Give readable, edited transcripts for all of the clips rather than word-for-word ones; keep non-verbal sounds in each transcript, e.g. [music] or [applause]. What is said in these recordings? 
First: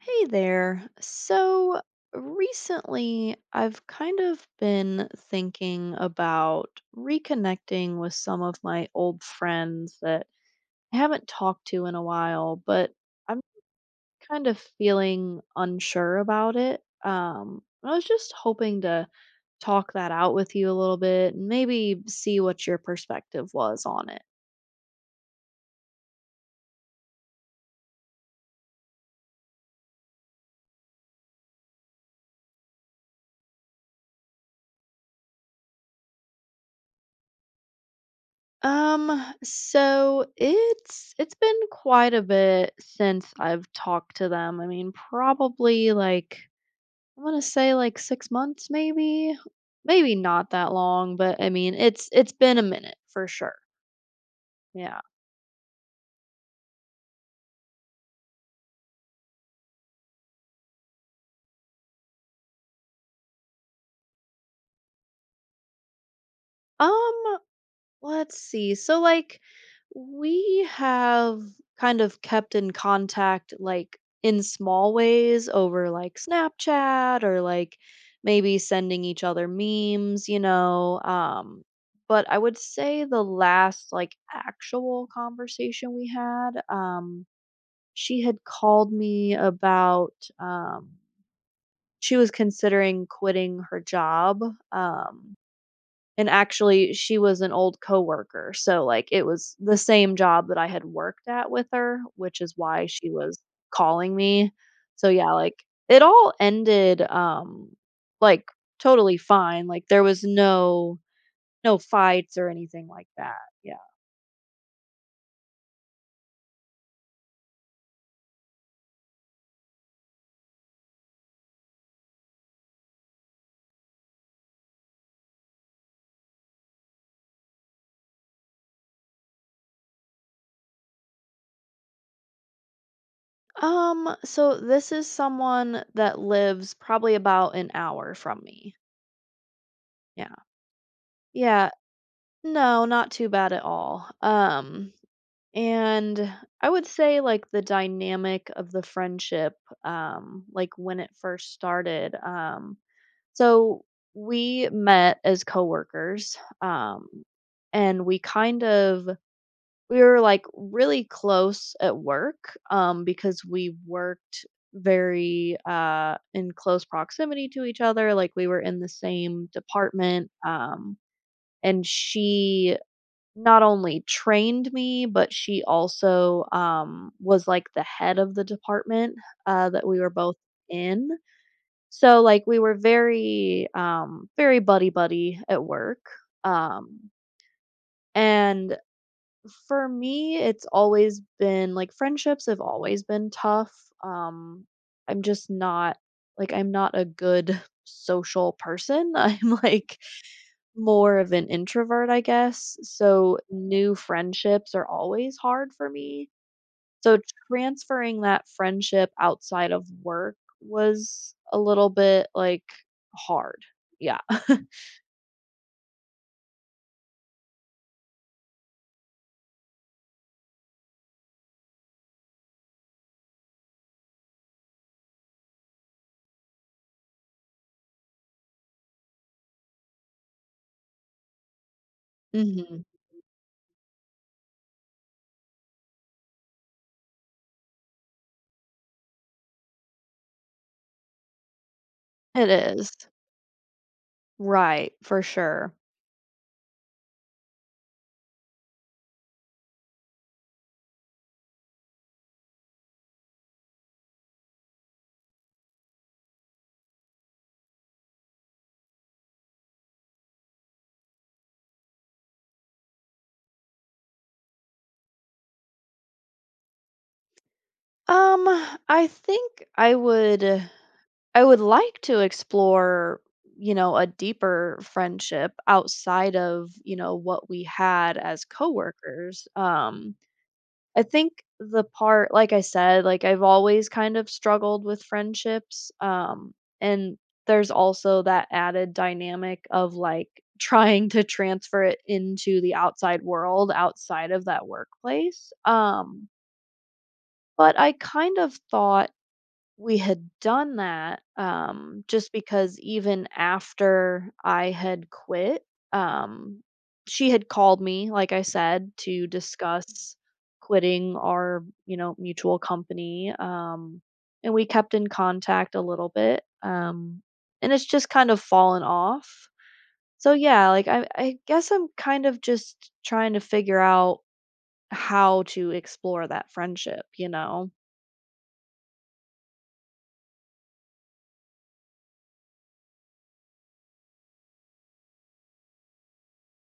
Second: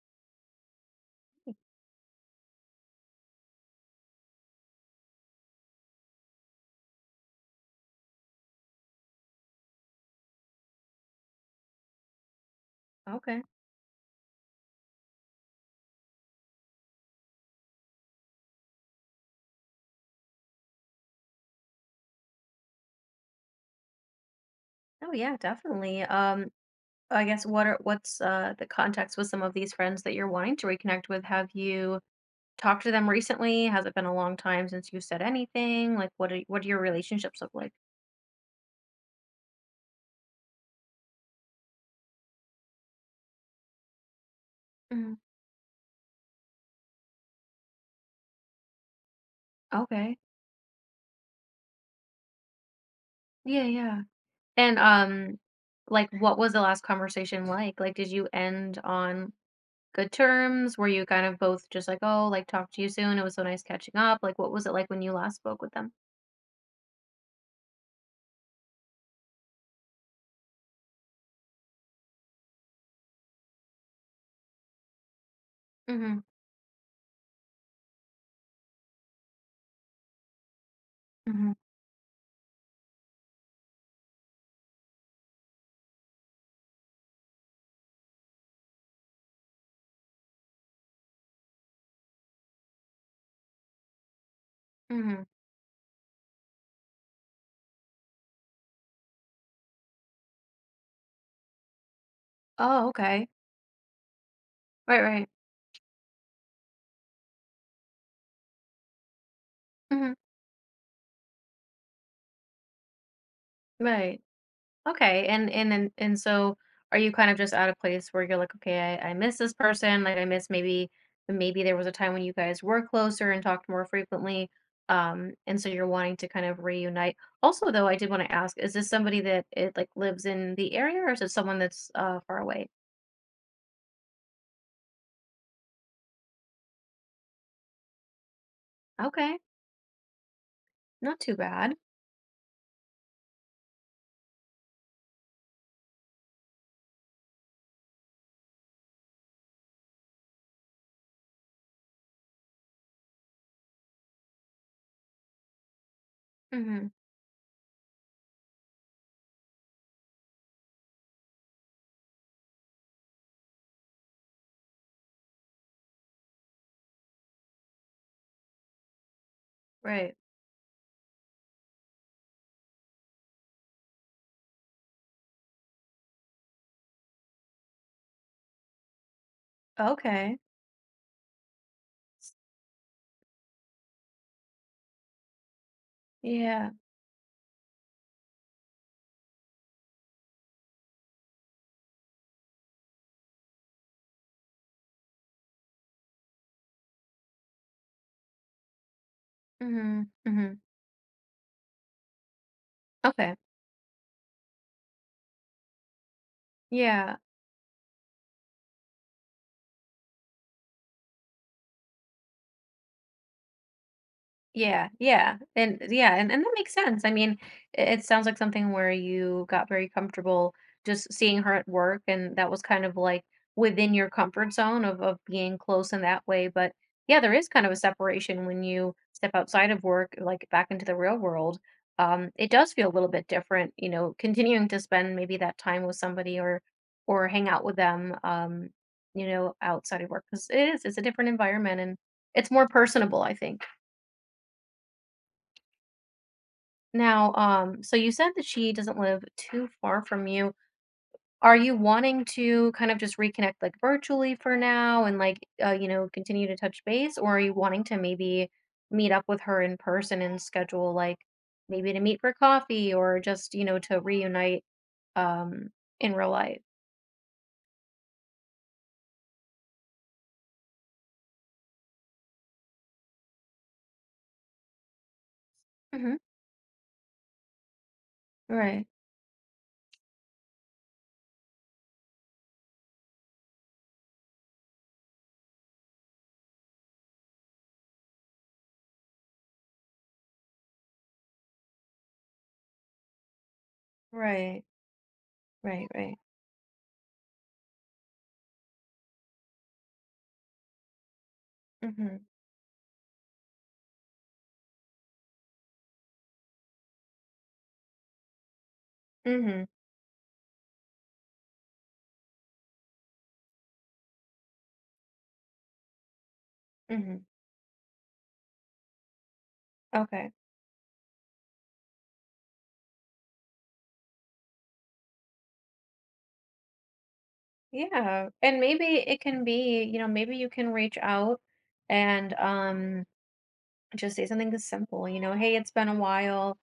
Hey there. Hm. So recently, I've kind of been thinking about reconnecting with some of my old friends that I haven't talked to in a while, but I'm Okay. kind of feeling unsure about it. I was just hoping to talk that out with you a little bit and maybe see what your perspective was on it. Oh yeah, definitely. I guess what's the context with some of these friends that you're wanting to reconnect with? Have you talked to them recently? Has it been a long time since you said anything? Like, what do your relationships look like? So it's been quite a bit since I've talked to them. I mean, Mm. probably like I'm gonna say like 6 months, maybe, maybe Okay. not that long, but I mean, it's been a minute for sure. Yeah, yeah. And, Yeah. um, like, what was the last conversation like? Like, did you end on good terms? Were you kind of both just like, "Oh, like, talk to you soon. It was so nice catching up." Like, what was it like when you last spoke with them? Um, Let's see. So, like, we have kind of kept in contact, like, in small ways over, like, Mhm, Snapchat or, like, maybe sending each other memes, you know. mhm, Um, But I would say the last, like, actual conversation we had, she had called me about, um, she was considering quitting her job. mhm. Um, and actually, she was an old coworker, so, like, it was the same job that I had worked at with her, which is why Oh, she okay. was calling me. Right, So, right. yeah, like, it all ended, like, totally fine, like, there Mhm, was no fights or anything like that, yeah. right. Okay, and so are you kind of just at a place where you're like, okay, I miss this person, like I miss maybe there was a time when you guys were closer and talked more frequently, and so you're wanting to kind of reunite. Also, though, I did want to ask, is this somebody that it like lives in the area, or is it someone that's far away? So this is someone that lives probably about an hour from me, Okay, yeah. not too Yeah, bad. no, not too bad at all, and I would say like the dynamic of the friendship, like when it first started. So we met as coworkers, Mm-hmm. um, and we kind of we were like really close at work, because we worked very in close proximity to each other, like we were in the same Right. department. And she not only trained me, but she also, was, like, the head of the department, that we were both Okay. in. So, like, we were very, very buddy buddy at work, Yeah. um, and for me, it's always been like, friendships have always been tough, um, I'm just not like, I'm not a good [laughs] social person. [laughs] I'm, like, Mm-hmm. Mm-hmm. more of an introvert, I guess, Okay. so new friendships are always hard for me. Yeah. So transferring that friendship outside of work was a little bit, like, hard. Yeah. [laughs] Yeah, and that makes sense. I mean, it sounds like something where you got very comfortable just seeing her at work, and that was kind of like within your comfort zone of being close in that way. But yeah, there is kind of a separation when you step outside of work, like back into the real world. It does Mhm. feel a little bit different, you know, continuing to spend maybe that time with somebody or hang out with them, you know, outside of work because it's a different environment and it's It more is. personable, I think. Right, for sure. Now, so you said that she doesn't live too far from you. Are you wanting to kind of just reconnect like virtually for now and like you know, continue to touch base, or are you wanting to maybe meet up with her in person and schedule like maybe to meet for coffee or just, you know, to reunite um in real life? Um, I think I would like to explore, you know, a deeper friendship Hmm outside of, you know, what we had as Right, coworkers. I think the part like I said, like, I've always kind of struggled with friendships, and there's also that added dynamic of, like, [laughs] trying to transfer it into the outside world outside of right, that workplace, right, right. But I kind of thought we had done that, Mhm. just because even after I had quit, um, she had called me, like I said, to Mhm. discuss quitting our, you know, mutual company. And we kept in contact a little bit. Mhm. And it's just kind of fallen off. Okay. So yeah, like I guess I'm kind of just trying to figure out how to explore that friendship, you know? Yeah. And maybe it can be, you know, maybe you can reach out and just say something simple, you know, hey, it's been a while.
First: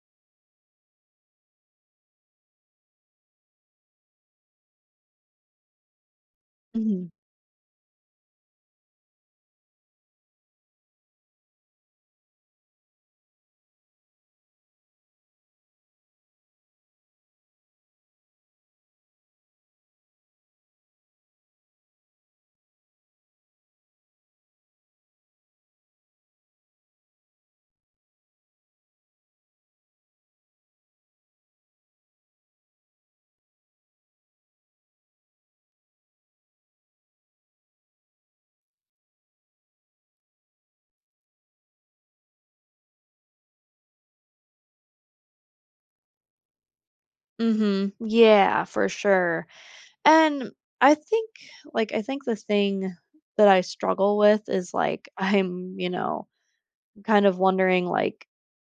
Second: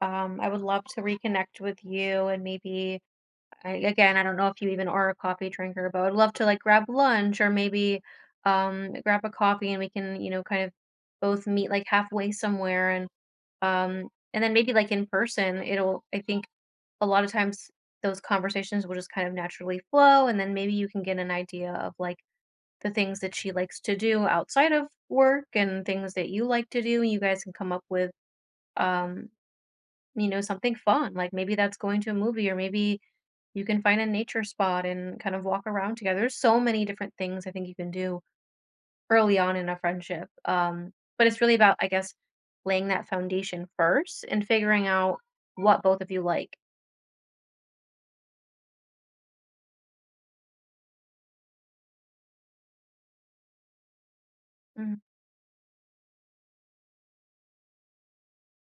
I would love to reconnect with you and maybe I, again, I don't know if you even are a coffee drinker, but I would love to like grab lunch or maybe grab a coffee and we can, you know, kind of both meet like halfway somewhere um and then maybe like in person, it'll I think a lot of times those conversations will just kind of naturally flow and then maybe you can get an idea of like the things that she likes to do outside of work and things that you like to do. You guys can come up with, um, you know, something fun. Like maybe that's going to a movie, or maybe you can find a nature spot and kind of walk around together. There's so many different things I think you can do early on in a friendship. But it's really about, I guess, laying that foundation first and figuring out what both of you like. Mhm. Yeah, for sure. And I think like I think the thing that I struggle with is like [laughs] I'm, you know, kind of wondering like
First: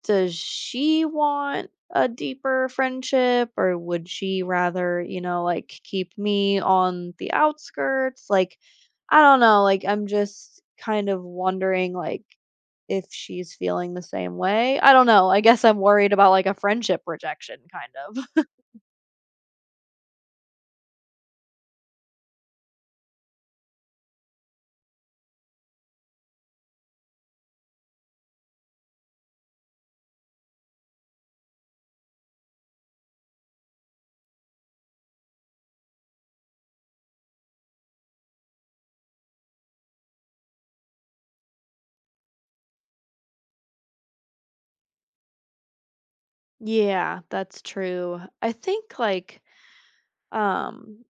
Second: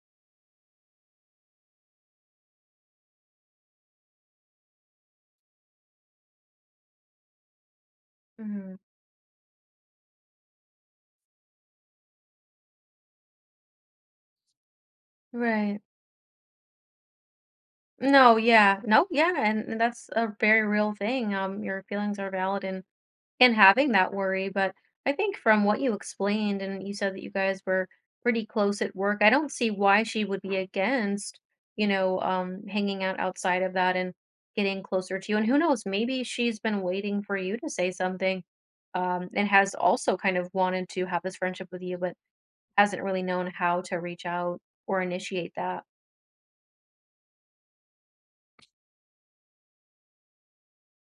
does she want a deeper friendship or would she rather, you know, like keep me on the outskirts? Like Mm-hmm. I don't know, like I'm just kind of wondering like if she's feeling the same way. I don't know. I guess I'm Right. worried about like a friendship rejection kind No, of. yeah. No, yeah. And that's a very real thing. Your feelings are valid and having that worry. But I think from what you explained, and you said that you guys were pretty close at work, I don't see why she would be against, you know, hanging out outside of that and getting closer to you. And who knows, maybe she's been waiting for you to say something and has also kind of wanted to have this friendship with you, but hasn't really known how to reach out or initiate that. Yeah, that's true. I think like um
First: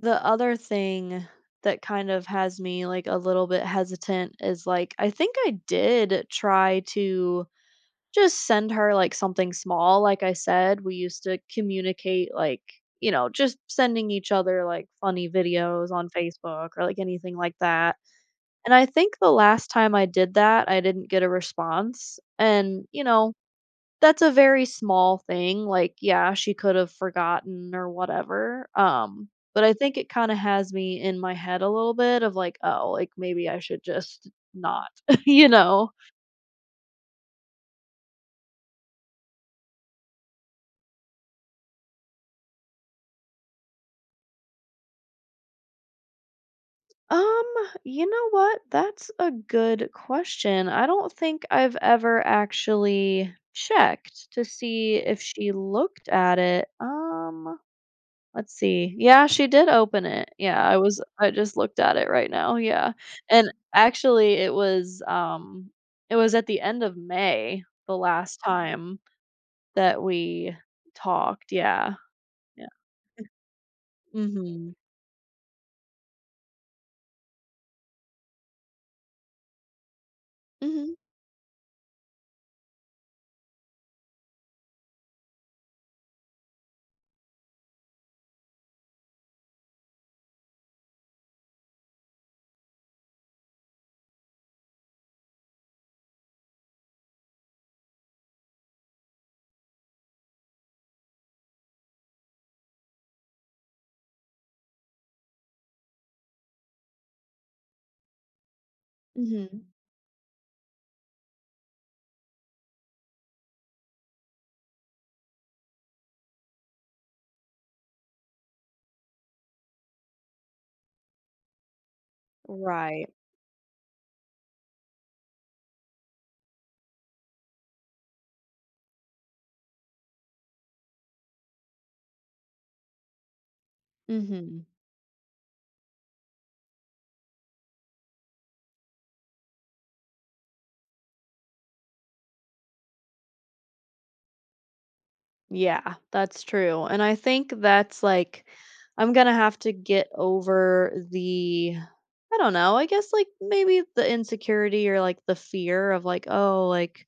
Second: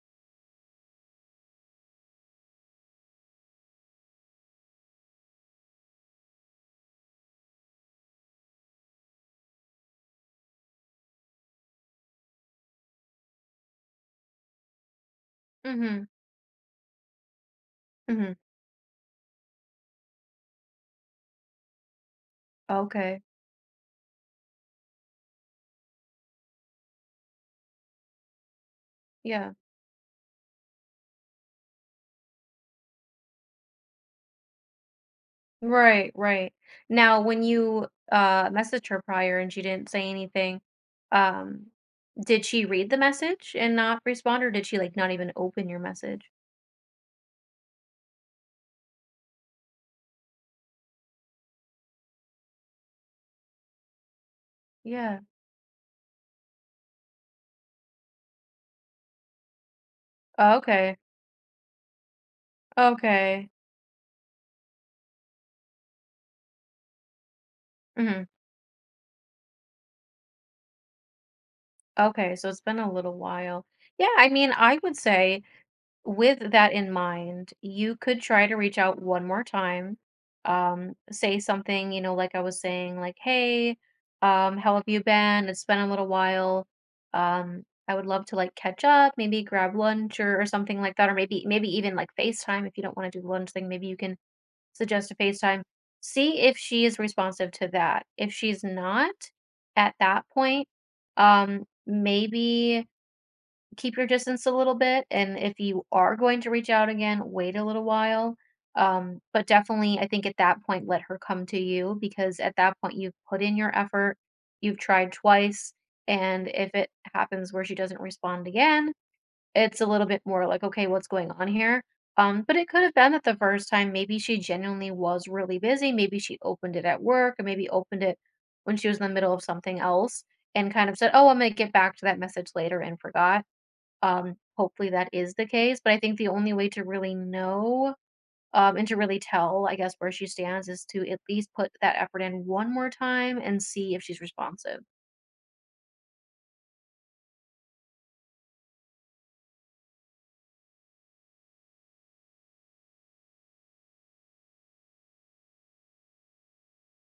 the other thing that kind of has me like a little bit hesitant is like I think I did try to just send her like something small like I said we used to communicate like you know just sending each other like funny videos Mm-hmm. on Facebook or like anything like that. Mm-hmm. And I think the last time I did that I didn't get a response and you Okay. know that's a very small thing, like, yeah, she could have forgotten or whatever, Yeah. but I think it kinda has me in my head a little bit of, like, "Oh, like, maybe I should just not," [laughs] you know? Right, right. Now, when you, messaged her prior and she didn't say anything, um, did she read the message and not respond, or did she, like, not even open your message? Um, you know what? That's a good question. I don't think I've ever actually checked to see Yeah. if she looked at it, Let's see. Yeah, she did open it. Oh, Yeah, I okay. was I just looked at it right now, yeah. Okay. And actually it was at the end of May the Mhm. last time that we talked, yeah, Okay, so it's yeah. been a little while. Yeah, I mean, Mhm. I would say with that in mind, you could try to reach out one more time. Mhm, Say something, you know, like I was saying, like, hey, how have you been? It's been a little while. I would love to like catch up, maybe grab lunch or something like that, or maybe even like FaceTime if you don't want to do the lunch thing, maybe you can suggest a FaceTime. See if she is responsive to that. If she's not at that point, maybe keep your distance a little bit, and if you are going to reach out again, wait a little while. But mhm. definitely, I think at that point, let her come to you because at that point, you've put in your effort, you've tried twice, and if it happens where she doesn't respond again, it's a little bit more like, okay, what's going on here? But it could have Right. been that the first time, maybe she genuinely was really busy. Maybe she opened it at work, or maybe opened it when she was in the middle of something else and kind of said, oh, I'm going to get back to that message later and forgot, Mhm. hopefully that is the case, but I think the only way to really know, and to really tell, I guess, where she stands is to at least put that effort in one more time and see if she's responsive. Yeah, that's true, and I think that's, like, I'm gonna have to get over the I don't know, I guess, like, maybe the insecurity or, like, the fear of, like, "Oh, like,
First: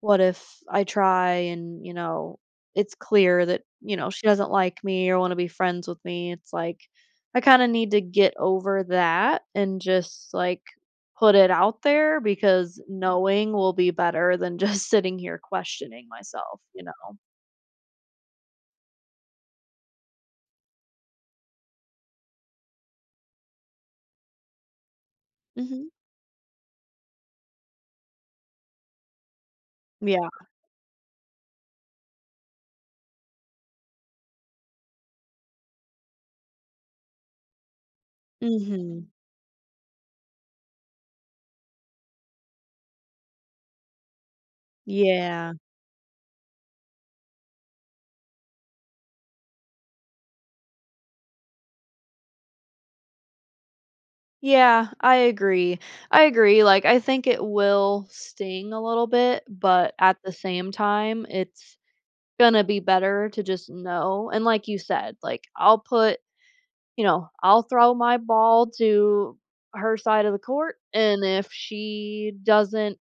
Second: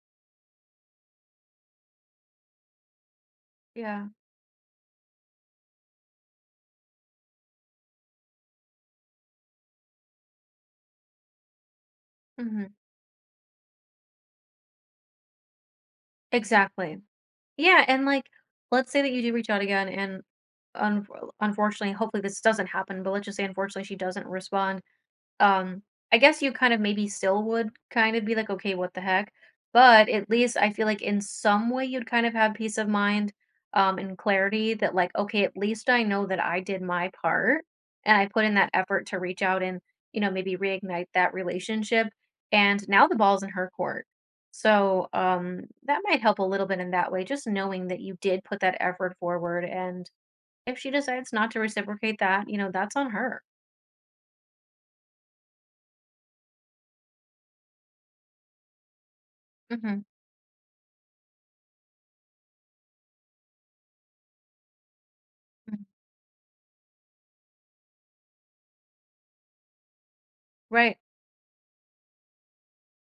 what if I try and, you know, it's clear that, you Yeah. know, she doesn't like me or want to be friends with me." It's like I kind of need to get over that and just like put it out there hmm because knowing will be better than just [laughs] sitting here questioning myself, you Exactly. know. Yeah, and like, let's say that you do reach out again, and un- unfortunately, hopefully this doesn't happen, but let's just say unfortunately she doesn't respond. Um, Mhm. I guess you kind of maybe still would kind of be like, "Okay, what the heck?" But at Yeah. least I feel like in some way you'd kind of have peace of mind, and clarity that like, "Okay, at least I know that I did my part and I put in that effort Mhm. to reach out and, you know, maybe reignite that relationship, and now the ball's in her court." So, Yeah. That might help a little bit in that way, just knowing that you did put that effort forward, and if she decides not to reciprocate that, you know, that's on her. Yeah, I agree. I agree. Like I think it will sting a little bit, but Mhm, at the same time, it's gonna be better to just know, and like you said, like, I'll mhm, put you know, I'll throw my ball to her side of the court, right, and if she doesn't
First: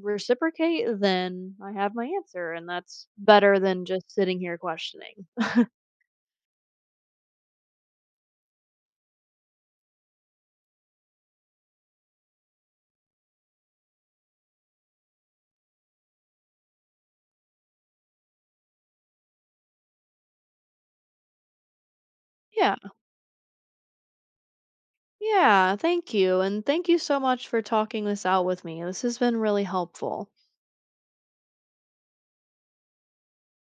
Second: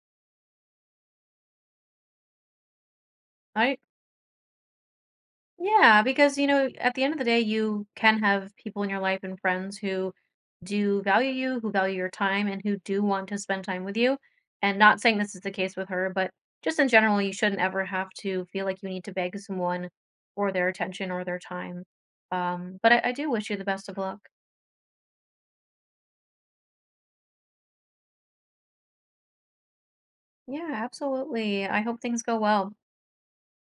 reciprocate, then I have my answer, and that's better I than just sitting here questioning. Yeah, because you know, at the end of the day, you can have people in your life and friends who do value you, who value your time, and who do want to spend time with you. And not saying this is the case with her, but just in general, you shouldn't ever have to feel like you need to beg someone for their attention or their time. Yeah. But I do wish you the best of luck. Yeah, thank you, and thank you so much for talking this out with me. This has been really helpful. Yeah, absolutely. I hope things go well.